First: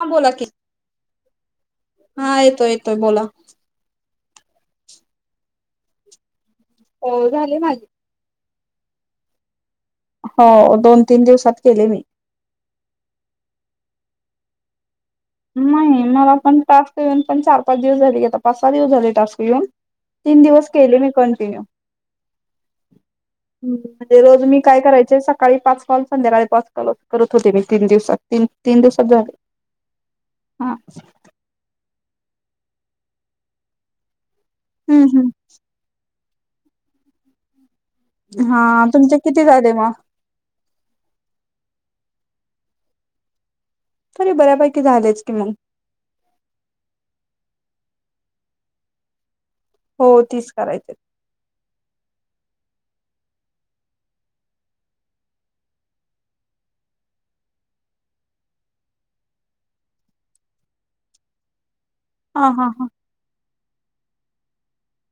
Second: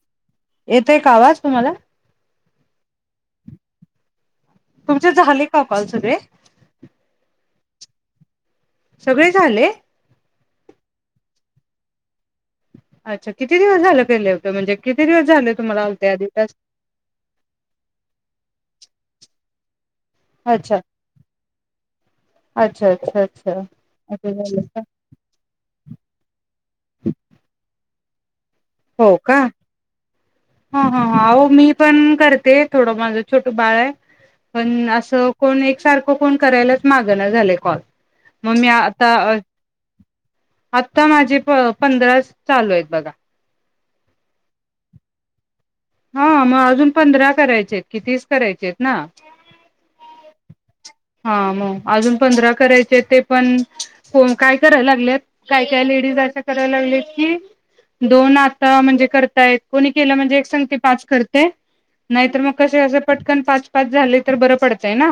हा बोला की येतोय का आवाज तुम्हाला? हा येतोय येतोय बोला तुमचे झाले का कॉल सगळे? हो झाले माझे सगळे झाले! हो दोन तीन दिवसात केले मी अच्छा किती दिवस झालं गेले होत म्हणजे किती दिवस झाले तुम्हाला नाही आलते आधी मला पण टास्क येऊन पण चार पाच दिवस झाल की आता पाच सा दिवस झाले. टास्क येवून तीन दिवस अच्छा केले मी कंटिन्यू अच्छा अच्छा अच्छा. म्हणजे असं रोज झालं मी का? काय करायचे? सकाळी पाच काल, संध्याकाळी पाच काल करत होते, मी तीन दिवसात. ते तीन दिवसात हो झाले का? हा हा हा अहो मी प पण करते थोडं माझं छोटं बाळ आहे. पण हम्म हम्म असं कोण एकसारखं कोण करायलाचं मागणा झालेयं कॉल. मग मी हां आता तुमचे किती झाले मं? आत्ता माझे प पंधरा चालू आहेत बघा. तरी बऱ्यापैकी झालेचं की मंग. हा मग अजून पंधरा करायचे आहेत कि तीस करायचे आहेत ना? हो तीस करायचे. हा मग अजून पंधरा करायचे ते पण कोण काय कराय लागलेत काय काय लेडीज अशा कराय लागलेत की दोन आता म्हणजे करताय कोणी केलं म्हणजे एक संगते पाच करतय नाहीतर हा मग हा कसे हा असं पटकन पाच. पाच झाले तर बरं पडचंय ना?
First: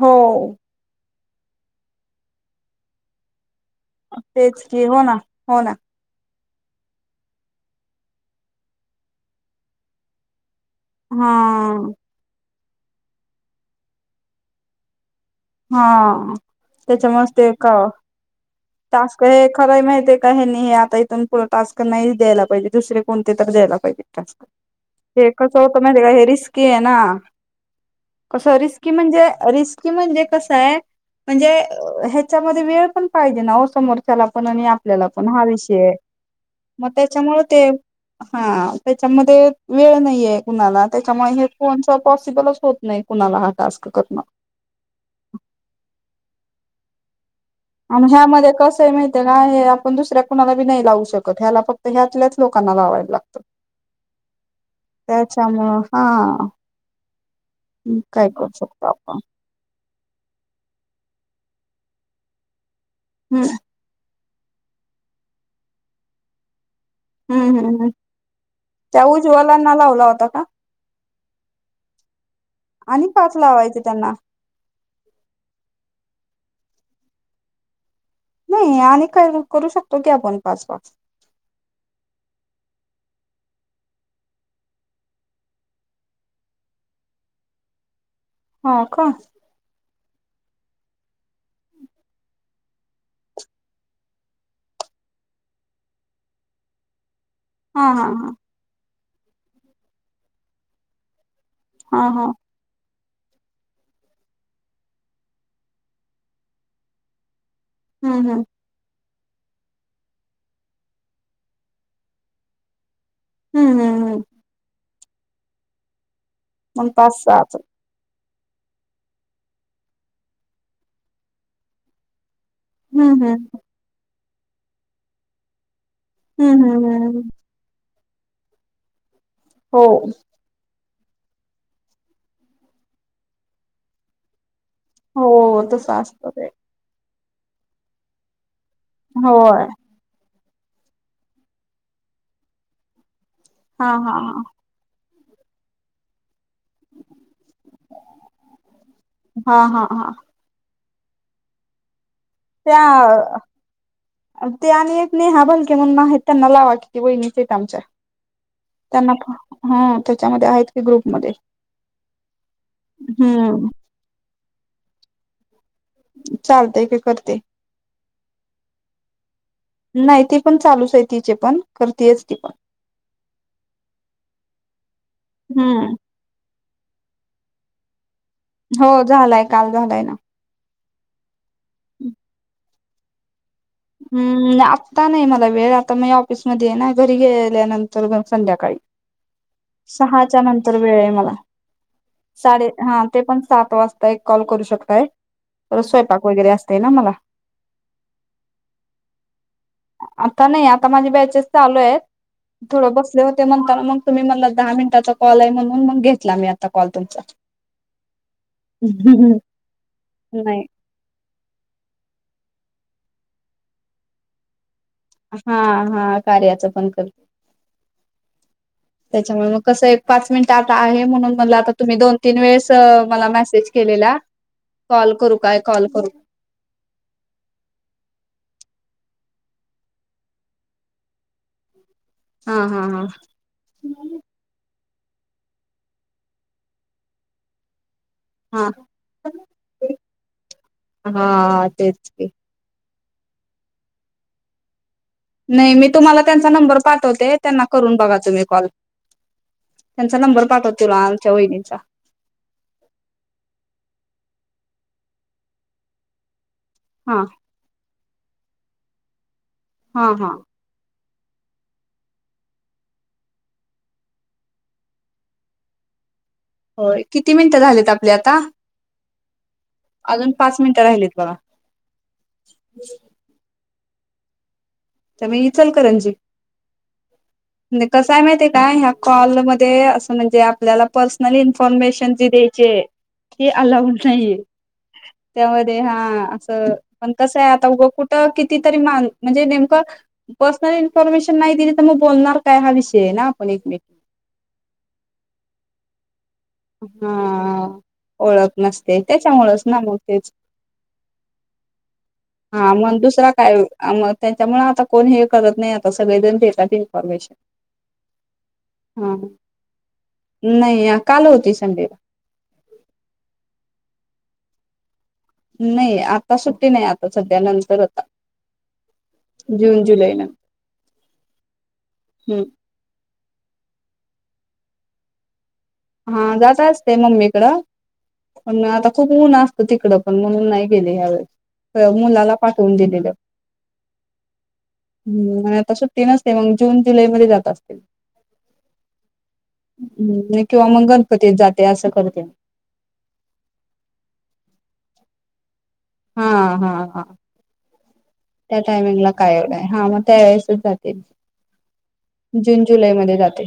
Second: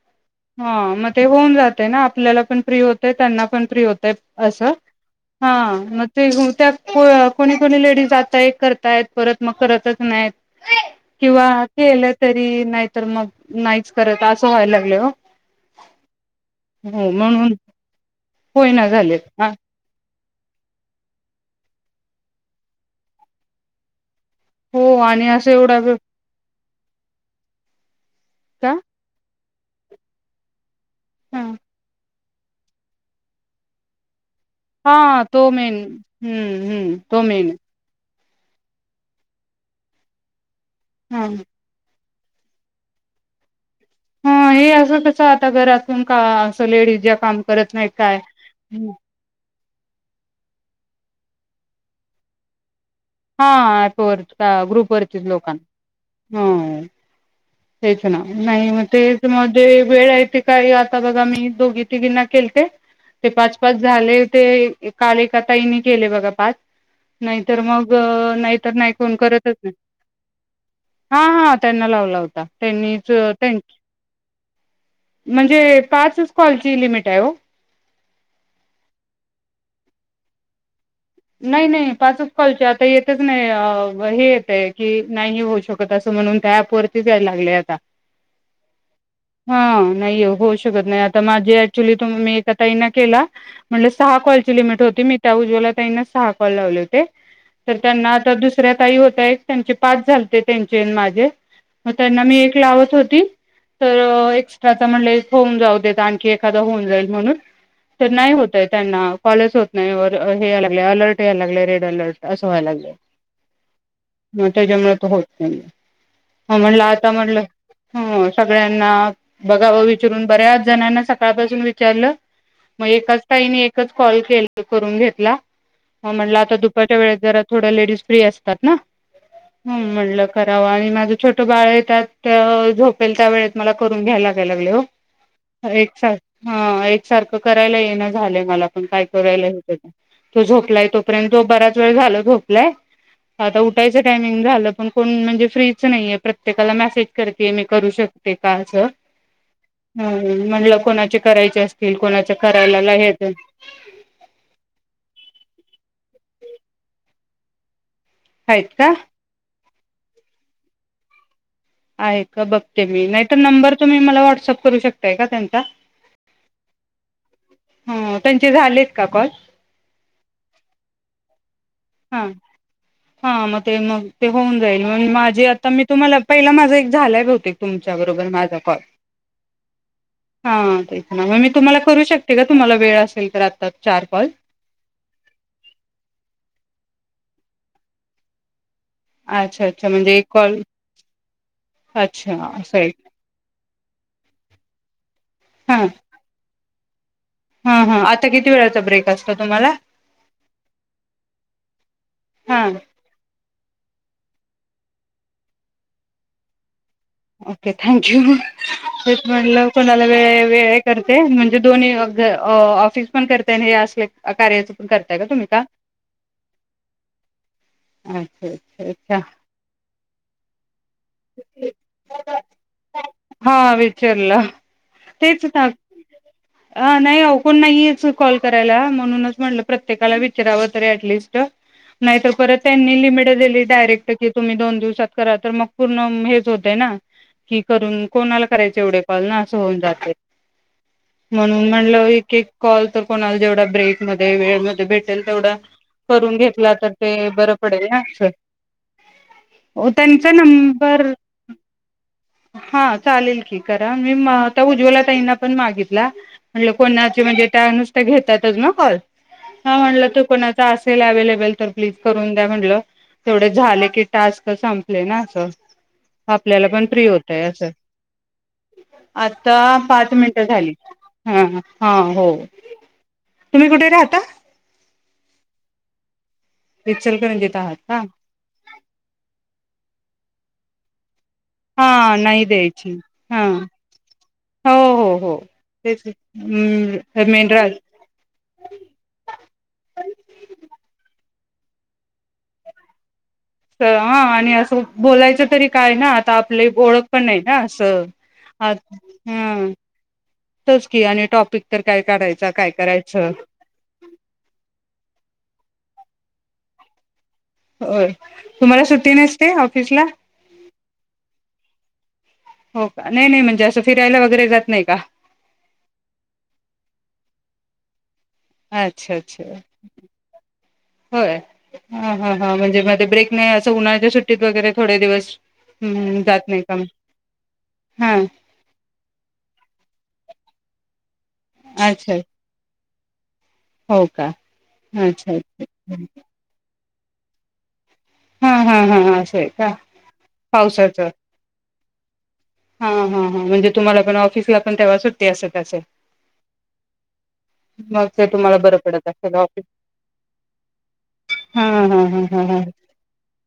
हो. हा मग ते होऊन जातयना ना आपल्याला पण फ्री होतय त्यांना पण फ्री होतंय तेच अस की हो ना हा हो ना मग ते होतं कोणी कोणी लेडीज जातायंतं करतायत परत मग करतचं नाय्त. किंवा हा. केलं तरी नाही तर मग नाहीच करत असं व्हायला लागल हो. हा त्याच्या मस्त म्हणून का होईना झालेत टास्क हे आ खरं माहिती आहे का? काही नाही हे आता इथून पुढ टास्क नाही द्यायला पाहिजे दुसरे कोणते तर द्यायला पाहिजे. टास्क हो आणि हे असं कसं एवढा होतं वेळ माहिती आहे का हे रिस्क के ना कस का रिस्की म्हणजे रिस्की म्हणजे कसय म्हणजे अ ह्य त्यामधे वेळ पण पाहिजे ना ओ समोरच्याला [unintelligible] पण आणि आपल्याला पण हा तो मेन विषय हम्म म हम्म तो त्याच्यामुळ मेन ते हा त्याच्यामधे वेळ नाहीये कुणाला हा त्याच्यामुळे हे फोन सब पॉसिबलच होत नाही कुणाला हा टास्क करणं हां हे असंच [unintelligible] [unintelligible] च आता घरातून का अस लेडीज ज्या काम करत नाहीत अनं काय ह्यामधे कसंय हे माहितये का हे आ पण दुसऱ्या कुणालाबी नाही लावू शकत ह्याला फक्त ह्यातल्याच लोकांना लावाय हा ऍपवरच्या ग्रुप वरच्याच त्याच्यामुळं लोकांना हा हअ तेच ना काय करू नाही म शकतो आपण तेच म जे वेळ ये ते कार्यत त बघा मी दोघी तिघींना केलते ते हम्म पाच पाच झाले ते काल एका ताईनी केले बघा पाच हम्म नाहीतर हम्म मग अ, नाहीतर नाही त्या कोण करतच नाही उज्वलांना लावला होता का हा हा त्यांना लावला होता. त्यांनीच आणि पाच त्यांच लावायचे त्यांना [inaudible] म्हणजे पाच कॉलची लिमिट ओ नाही आणि काय तरी करू शकतो की आपण पाच पाच नाही नाही पाचच कॉलचे आता येतच नाही अब हे येतय की नाही होऊ शकत असं म्हणून त्या अँप वरतीच यायला लागलय आता. हा का हा नाही ओ होऊ शकत नाही आता माझी ऍक्च्युली मी एका ताईना केला म्हणल सहा कॉलची लिमिट होती मी त्या उज्ज्वला ताईंना सहा कॉल लावले होते तर हा हा त्यांना हा आता दुसऱ्या ताई होत्या एक त्यांचे पाच झालते त्यांचे अन् माझे म हा त्यांना हा मी एक लावत होत [unintelligible] तर एक्स्ट्राच म्हणले होऊन जाऊ देत आणखी एखाद होऊन जाईल म्हणून तर हम्म नाही हम्म होतय त्यांना कॉलेज होत नाही वर हे आल्या [unintelligible] लेअलर्ट याय लागलय रेड अलर्ट असं व्हाय लागलय हूं हूं हूं होत नाही हो म्हटलं आता पाच म्हटलं सहाच हो सगळ्यांना बघावं विचारून बऱ्याच जणांना सकाळपासून विचारलं मग हम्म एकाच हम्म ताईने एकच कॉल केल करून घेतला हो म्हणलं आता हम्म हम्म दुपच्या वेळेत हम्म जरा थोड लेडीज फ्री असतात ना? हूं हो म्हणलं करावं आणि मा छोट बाळयं त्यातं यं झोपेल त्या वेळेत मला करून घ्यायला लागालंय ओ हो तस असतं ते. सारखं करायला येईना झालंय मला पण काय करायला होय होतयं का? तो झोपलाय तोपर्यंत जो बराच वेळ झाला झोपलाय. आता हा उठायचं हा टायमिंग झालं पण कोण म्हणजे फ्रीच नाहीेये प्रत प्रत्येकाला मेसेज करते मी करू शकते का? असं हा हा हा [unintelligible] हा म्हणल कोणाचे करायचे असतील कोणा त्या त्यानी नेहा बलके म्हणून आहेत त्यांना लावा की त्या वहीणीच आहेत आमच्या. आहेत का? त्यांना हा त्याच्यामध्ये आहेत की ग्रुपमध्ये. आहे का बघते मी नाही तर हम्म नंबर तुम्ही मला व्हॉट्सअप करू शकताय का त्यांचा? चालतय की करते. ह त्यांचे झालेत का कॉल नाही ती पण चालूच आहे तिचे पण. हा करतेयच ती पण हा मग ते मग ते होऊन जाईल माझे आता मी हम्म तुम्हाला पहिला माझा एक झालाय भीयतेक तुमच्या बर. हो झालाय काल झालाय ना. प्रामाणिक तुम्हाला करू शकते का तुम्हाला? वेळ असेल तर आ हम्म आता नाही मला वेळ आता म ऑफिसमध्येध्ये आहे ना. घरी गेल्यानंतर मग संध्याकाळी. अच्छा अच्छा म्हणजे एक सहाच्या कॉल नंतर वेळ आहे मला. अच्छा साडे असं आहे हा ते पण सात वाजता एक कॉल करू शकताय, हा परत स्वयपाक वगैरे अस ते ना मला हा हा आता किती वेळेचा ब्रेक असता आता नाही आता माझी बॅचेस चालू हेत हा थोडं बसले होते म्हणताना मग तुम्ही मला दहा मिनिटाचा कॉल आहे म्हणून मग घेतला मी आता कॉल तुमचा ओके थँक यू! तेच म्हटलं कोणाला वेळ आहे नाही वेळ आहे करते म्हणजे दोन्ही अ ज पण करते ना हे असले कार्याचं हा हा कार्याचं पण कर. अच्छा अच्छा अच्छा त्याच्यामुळे मग कस एक पाच मिनिट आता आहे म्हणून म्हणलं आता तुम्ही दोन तीन वेळेस मला हा मॅसेज केलेला विचारलं कॉल करू तेच काय ना कॉल करू अ नाही अहो कोण नाहीच कॉल करायला म्हणूनच म्हणलं प्रत्येकाला विचरावं तरी ऍटलीस्ट नाही तर हा परत हा त्यांनी लिमिट दिली डायरेक्ट की तुम्ही दोन दिवसात करा तर मग पूर्ण म हेच होतयं ना, कि करून कोणाला हा करायचे एवढे कॉल हा ना अस होऊन जातंय हा म्हणून तेच म्हणलं की एक एक कॉल तर कोणाला जेवढा ब्रेक मध्ये वेळ मिळतोय भेट नाही मी तुम्हाला त्यांचा नंबर पाठवते त्यांना करून बघा तुम्ही कॉल ओ त्यांचा पाठवते तुला नंबर आमच्या वहिनीचा हा चालेल कि करा मी म-अ-ता उज्ज्वला ताईंना पण मागितला म्हणजे कोणाचे हा म्हणजे त्यानुस त्या घेतातच ना कॉल? ह हा म्हणलं तो हा कोणाचा अस तिला अँवेलेबल तर प्लीज करून काय म्हटलं तेवढे झाले की टास्क संपले ना असं आपल्याला पण होय फ्री किती मिनिटं झालेत आपले आता? अ आत्ता पाच अजून मिनटं झाली. मिनिटं राहिलीत बघा ह-हा होय. तुम्ही कुठे राहता? त्यामुळे इचलकरंजी इचलकरंजीत आहात नायी का कसंय माहिती काय, ह्या कॉलमध्ये असं म्हणजे आपल्याला पर्स मला इमफॉर्मेशन हा जी नाही द्यायची आहे हा ती अलाऊड नाहीये हो हो हो त्यामध्ये हा तेच असं पण कस आहे मेंढरा आता उग कुठं कितीतरी माणसं म्हणजे नेम पर्सनल इन्फॉर्मेशन नाही दिली तर, मग बोलणार काय? हा विषय आहे ना. एकमेक त हा आणि असं बोलायचं तरी काय ना आता पली ओळख पण नाही ना हा असं ओळख हा नसते त्याच्यामुळेच ह ना मग तेच तेच की आणि टॉपिक तर काय काढाय हा मग दुसरा काय मग अन त्यांच्यामुळ अता आपण हे करत नाही नाही आता सगळे जण देतात इनफॉर्मेशन होय तुम्हाला सुट्टी नसते ऑफिसला? नाही काल होती संडेला हो का नाही नाही म्हणजे असं फिरायला वगैरे जात नाही का? नाही आता सुट्टी नाही आता सध्या नंतर आता अच्छा अच्छा जून जुलै नंतर होय हा हा हा म्हणजे मध्ये ब्रेक नाही असं उन्हाळ्याच्या सुट ट्टीत वगैरे थोडे दिवस.... हम्म हा जात नाही का मग असते मम्मीकडं हा पण आता खूप ऊन असत तिकड पण म्हणून नाही गेले ह्यावेळेस अच्छा मुलाला पाठवून दिलेलं हो का अच्छा हम्म आता अच्छा. सुट्टी नसते मग जून.... जुलैमध्ये जात असतील हा हा हा हा असय का नाही किंवा मंग पावसाचं गणपतीत जाते असं करते. हा हा हां म्हणजे तुम्हाला पण ऑफिसला पण तेव्हा सुट्टी असेल असेल हा हा हा मग ते तुम्हाला त्या बर पडत टायमिंगला असेल काय एवढं आहे हा मग त्यावेेळेसच जाते हा हा हा हा. हा जून जुलैमध्ये जाते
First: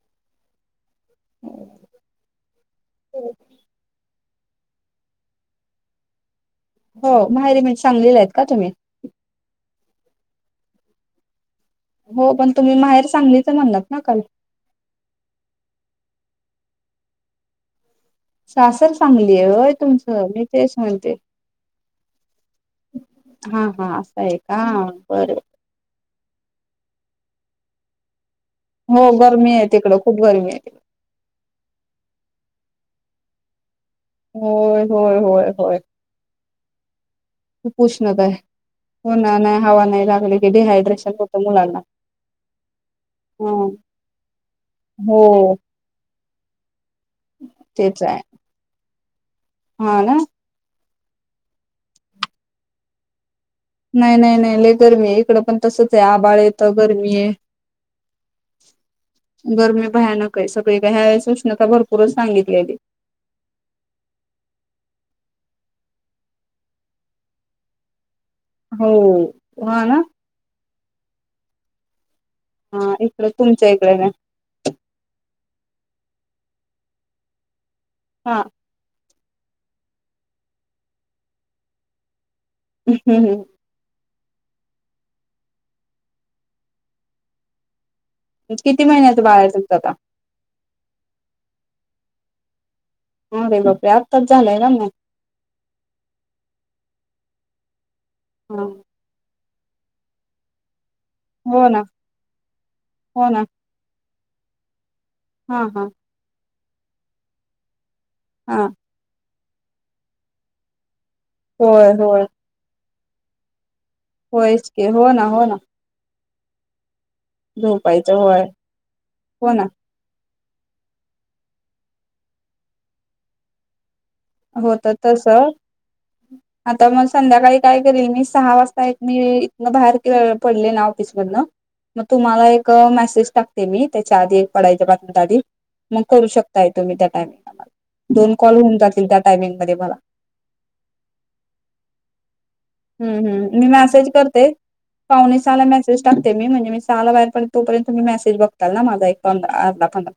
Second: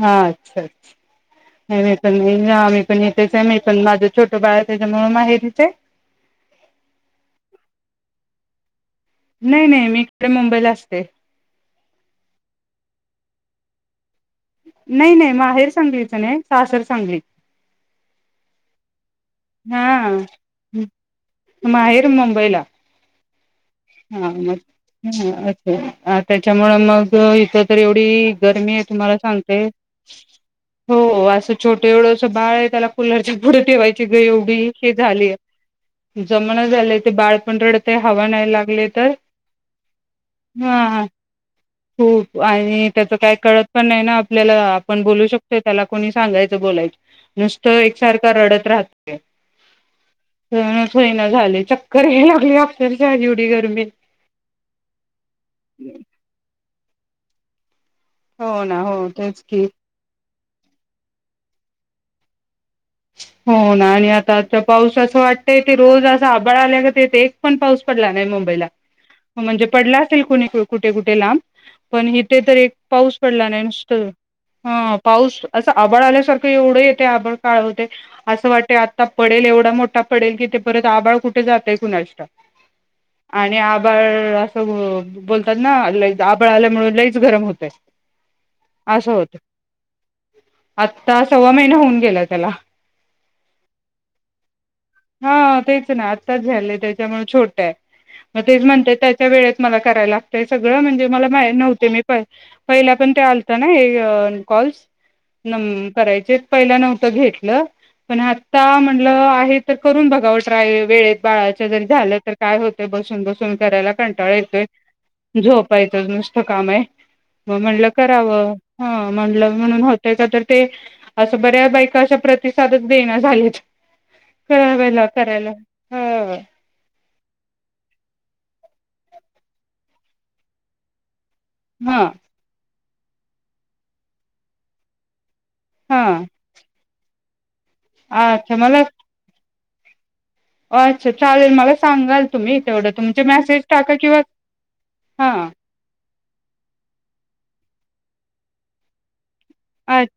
हा, अच्छा अच्छा आम्ही पल तेचय मी पण माझ छोटं बाळ त्याच्यामुळे माहेरीचय हो माहेरी म्हणजे सांगलीला आहेत का तुम्ही? नाही नाही मी इकड मुंबईला असते हो पण तुम्ही माहेर सांगलीच म्हणालात ना काल? नाही नाही माहेर सांगलीच नाही, सासर सांगली. सासर सांगली आहे होय हा तुमचं मी तेच म्हणते माहेर मुंबईला हा हा असं आहे का बर त्याच्यामुळे मग इथ तर एवढी गरमी आहे हो तुम्हाला गरमी सांगते. आहे तिकडं खूप गरमी आहे हो असं छोटे एवढ अस बाळ आहे त्याला कुलर च्या पुढ ठेवायचं ती एवढी होय हे होय झालीय होय होय जमणा झालय ते बाळ पण खूप रडतंय उष्णता हवा आहे. नाही. ले हो तर ना नाही हवा नाही लागली की हा हा डिहायड्रेशन होतं मुलांना. हो आणि त्याच काय कळत ह पण नाही ना आपल्याला आपण हो बोलू शकतोय न त्याला कोणी सांगायचं बोलायंच नुसत तेच आहे एकसारख रडत राह तर हा ना होईना झाले चक्कर यायला लागली अक्षरशा [unintelligible] बीगर नाय नाय नाय लय गरमी आहे इकडं पण तसचय आभाळ येत गर्मी आहे हो ना हो तेच की का सगळी का ह्या उष्णता भरपूरच सांगितलेली. हो ना आणि आता आजचा पाऊस असं वाटतय की रोज असा आभाळ आल्या गत येतय एक पण पाऊस पडला नाही म हो [unintelligible] म्हणजे हा पडला ना असेल कुणीकडून कुठे कुठे लांब पण हीत कुठेतरी हा पाऊस इकडे पडला नाही तुमच्या नुसत इकडे हा पाऊस अस आभाळ आल्या सकाळी एवढं येतय आभाळ काळवट हा अस वाटतय आ ता पडेल एवढा मोठा पडेल की, ते परत आभाळ कुठे जातय कुणाच ठाऊ आणि आबाळ असं बोलतात ना लय आबळ आल्यामुळ लईच गरम होतय. किती असं महिन्याच होत बाळ आहे तुमचं आता आत्ता सव्वा महिना होऊन गेलात त्याला हा भई बापरे आताच झालाय ना म त्यामुळ छोट्याय म तेच म्हणतोय त्याच्या वेळेत मला करायला लागतय सगळं म्हणजे मला माहि हो ना नव्हते मी पहिल्यापण त्या आलत्या ना यअ कॉल्स हा हा नम्म करायचेत पहिल नव्ह त घेतल पण हा आत्ता म्हंटल आहेत. त करून बघाव ट्राय वेळेत बाळाच्या जर होय झाल होय तर काय होत ते बसून बसून करायला कंटाळ येतोय होयच की हो ना हो ना झोपायच नुस त काम आहे. म म्हणलं झोपायचं होय करावं हं म्हणल हो ना म्हणून होतय का तर ते असं बऱ्याबै तशा प्रतिसादच देण झालेत.... होत करायला तस करायला ह आता म संध्याकाळी काय करील मी सहा वाजता एक मी इथन बाहेर पडले ना ऑपिस [unintelligible] हा म तुम्हाला एक क मेसेज टाकते मी त्याच्या आधी एक पढायच्या पाच मिनट आधी..... हा मग करू शकताय तुम्ही त्या टाइमिंग अच्छा मला.... टायमिंग मध्ये मला अच्छा चालेल मला सांगाल तुम्ही तेवढं तुमचे हम् हम् मेसेज मी टाका किंवा करते हा पावणे सहाला मेसेज टाकते मी म्हणजे मी सहाला बाहेर पडेल तो पर्यंत तुम्ही मॅसेज बघताल ना माझा एक- पंधरा अर्धा पंधरा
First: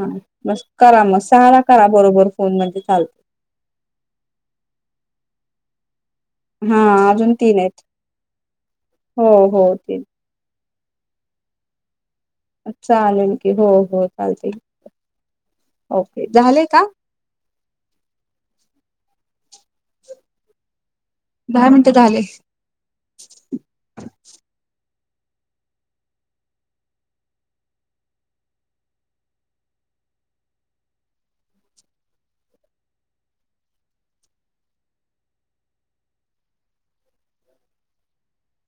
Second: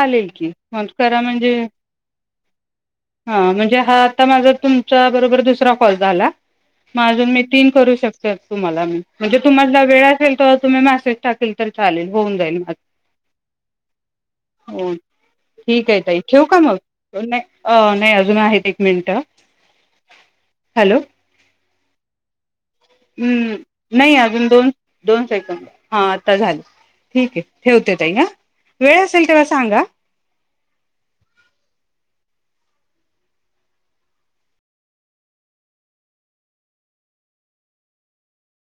हा की बस करा मग सहाला म्हणजे करा बरोबर..... फोन म्हणजे चालते हा म्हणजे हा आता माझा तुमच्या बरोबर दुसरा कॉल झाला मग अजून मी तीन करू शकते तुम्हाला मी हो म्हणजे हो तुम्हाला तीन वेळ असेल तर?? तुम्ही मेसेज टाकेल तर चालेल होऊन जाईल माझ चालेल की हो हो चालते हो ठीकये ताई ओके ठेवू का झाले मग ना नाही अजून आहेत. एक मिनिट हॅलो दहा मिनटं झाले. हं नाही अजून दोन दोन सेकंड हा आता झाल ठीकये ठेवते ताई ह वेळ असेल तेव्हा सांगा.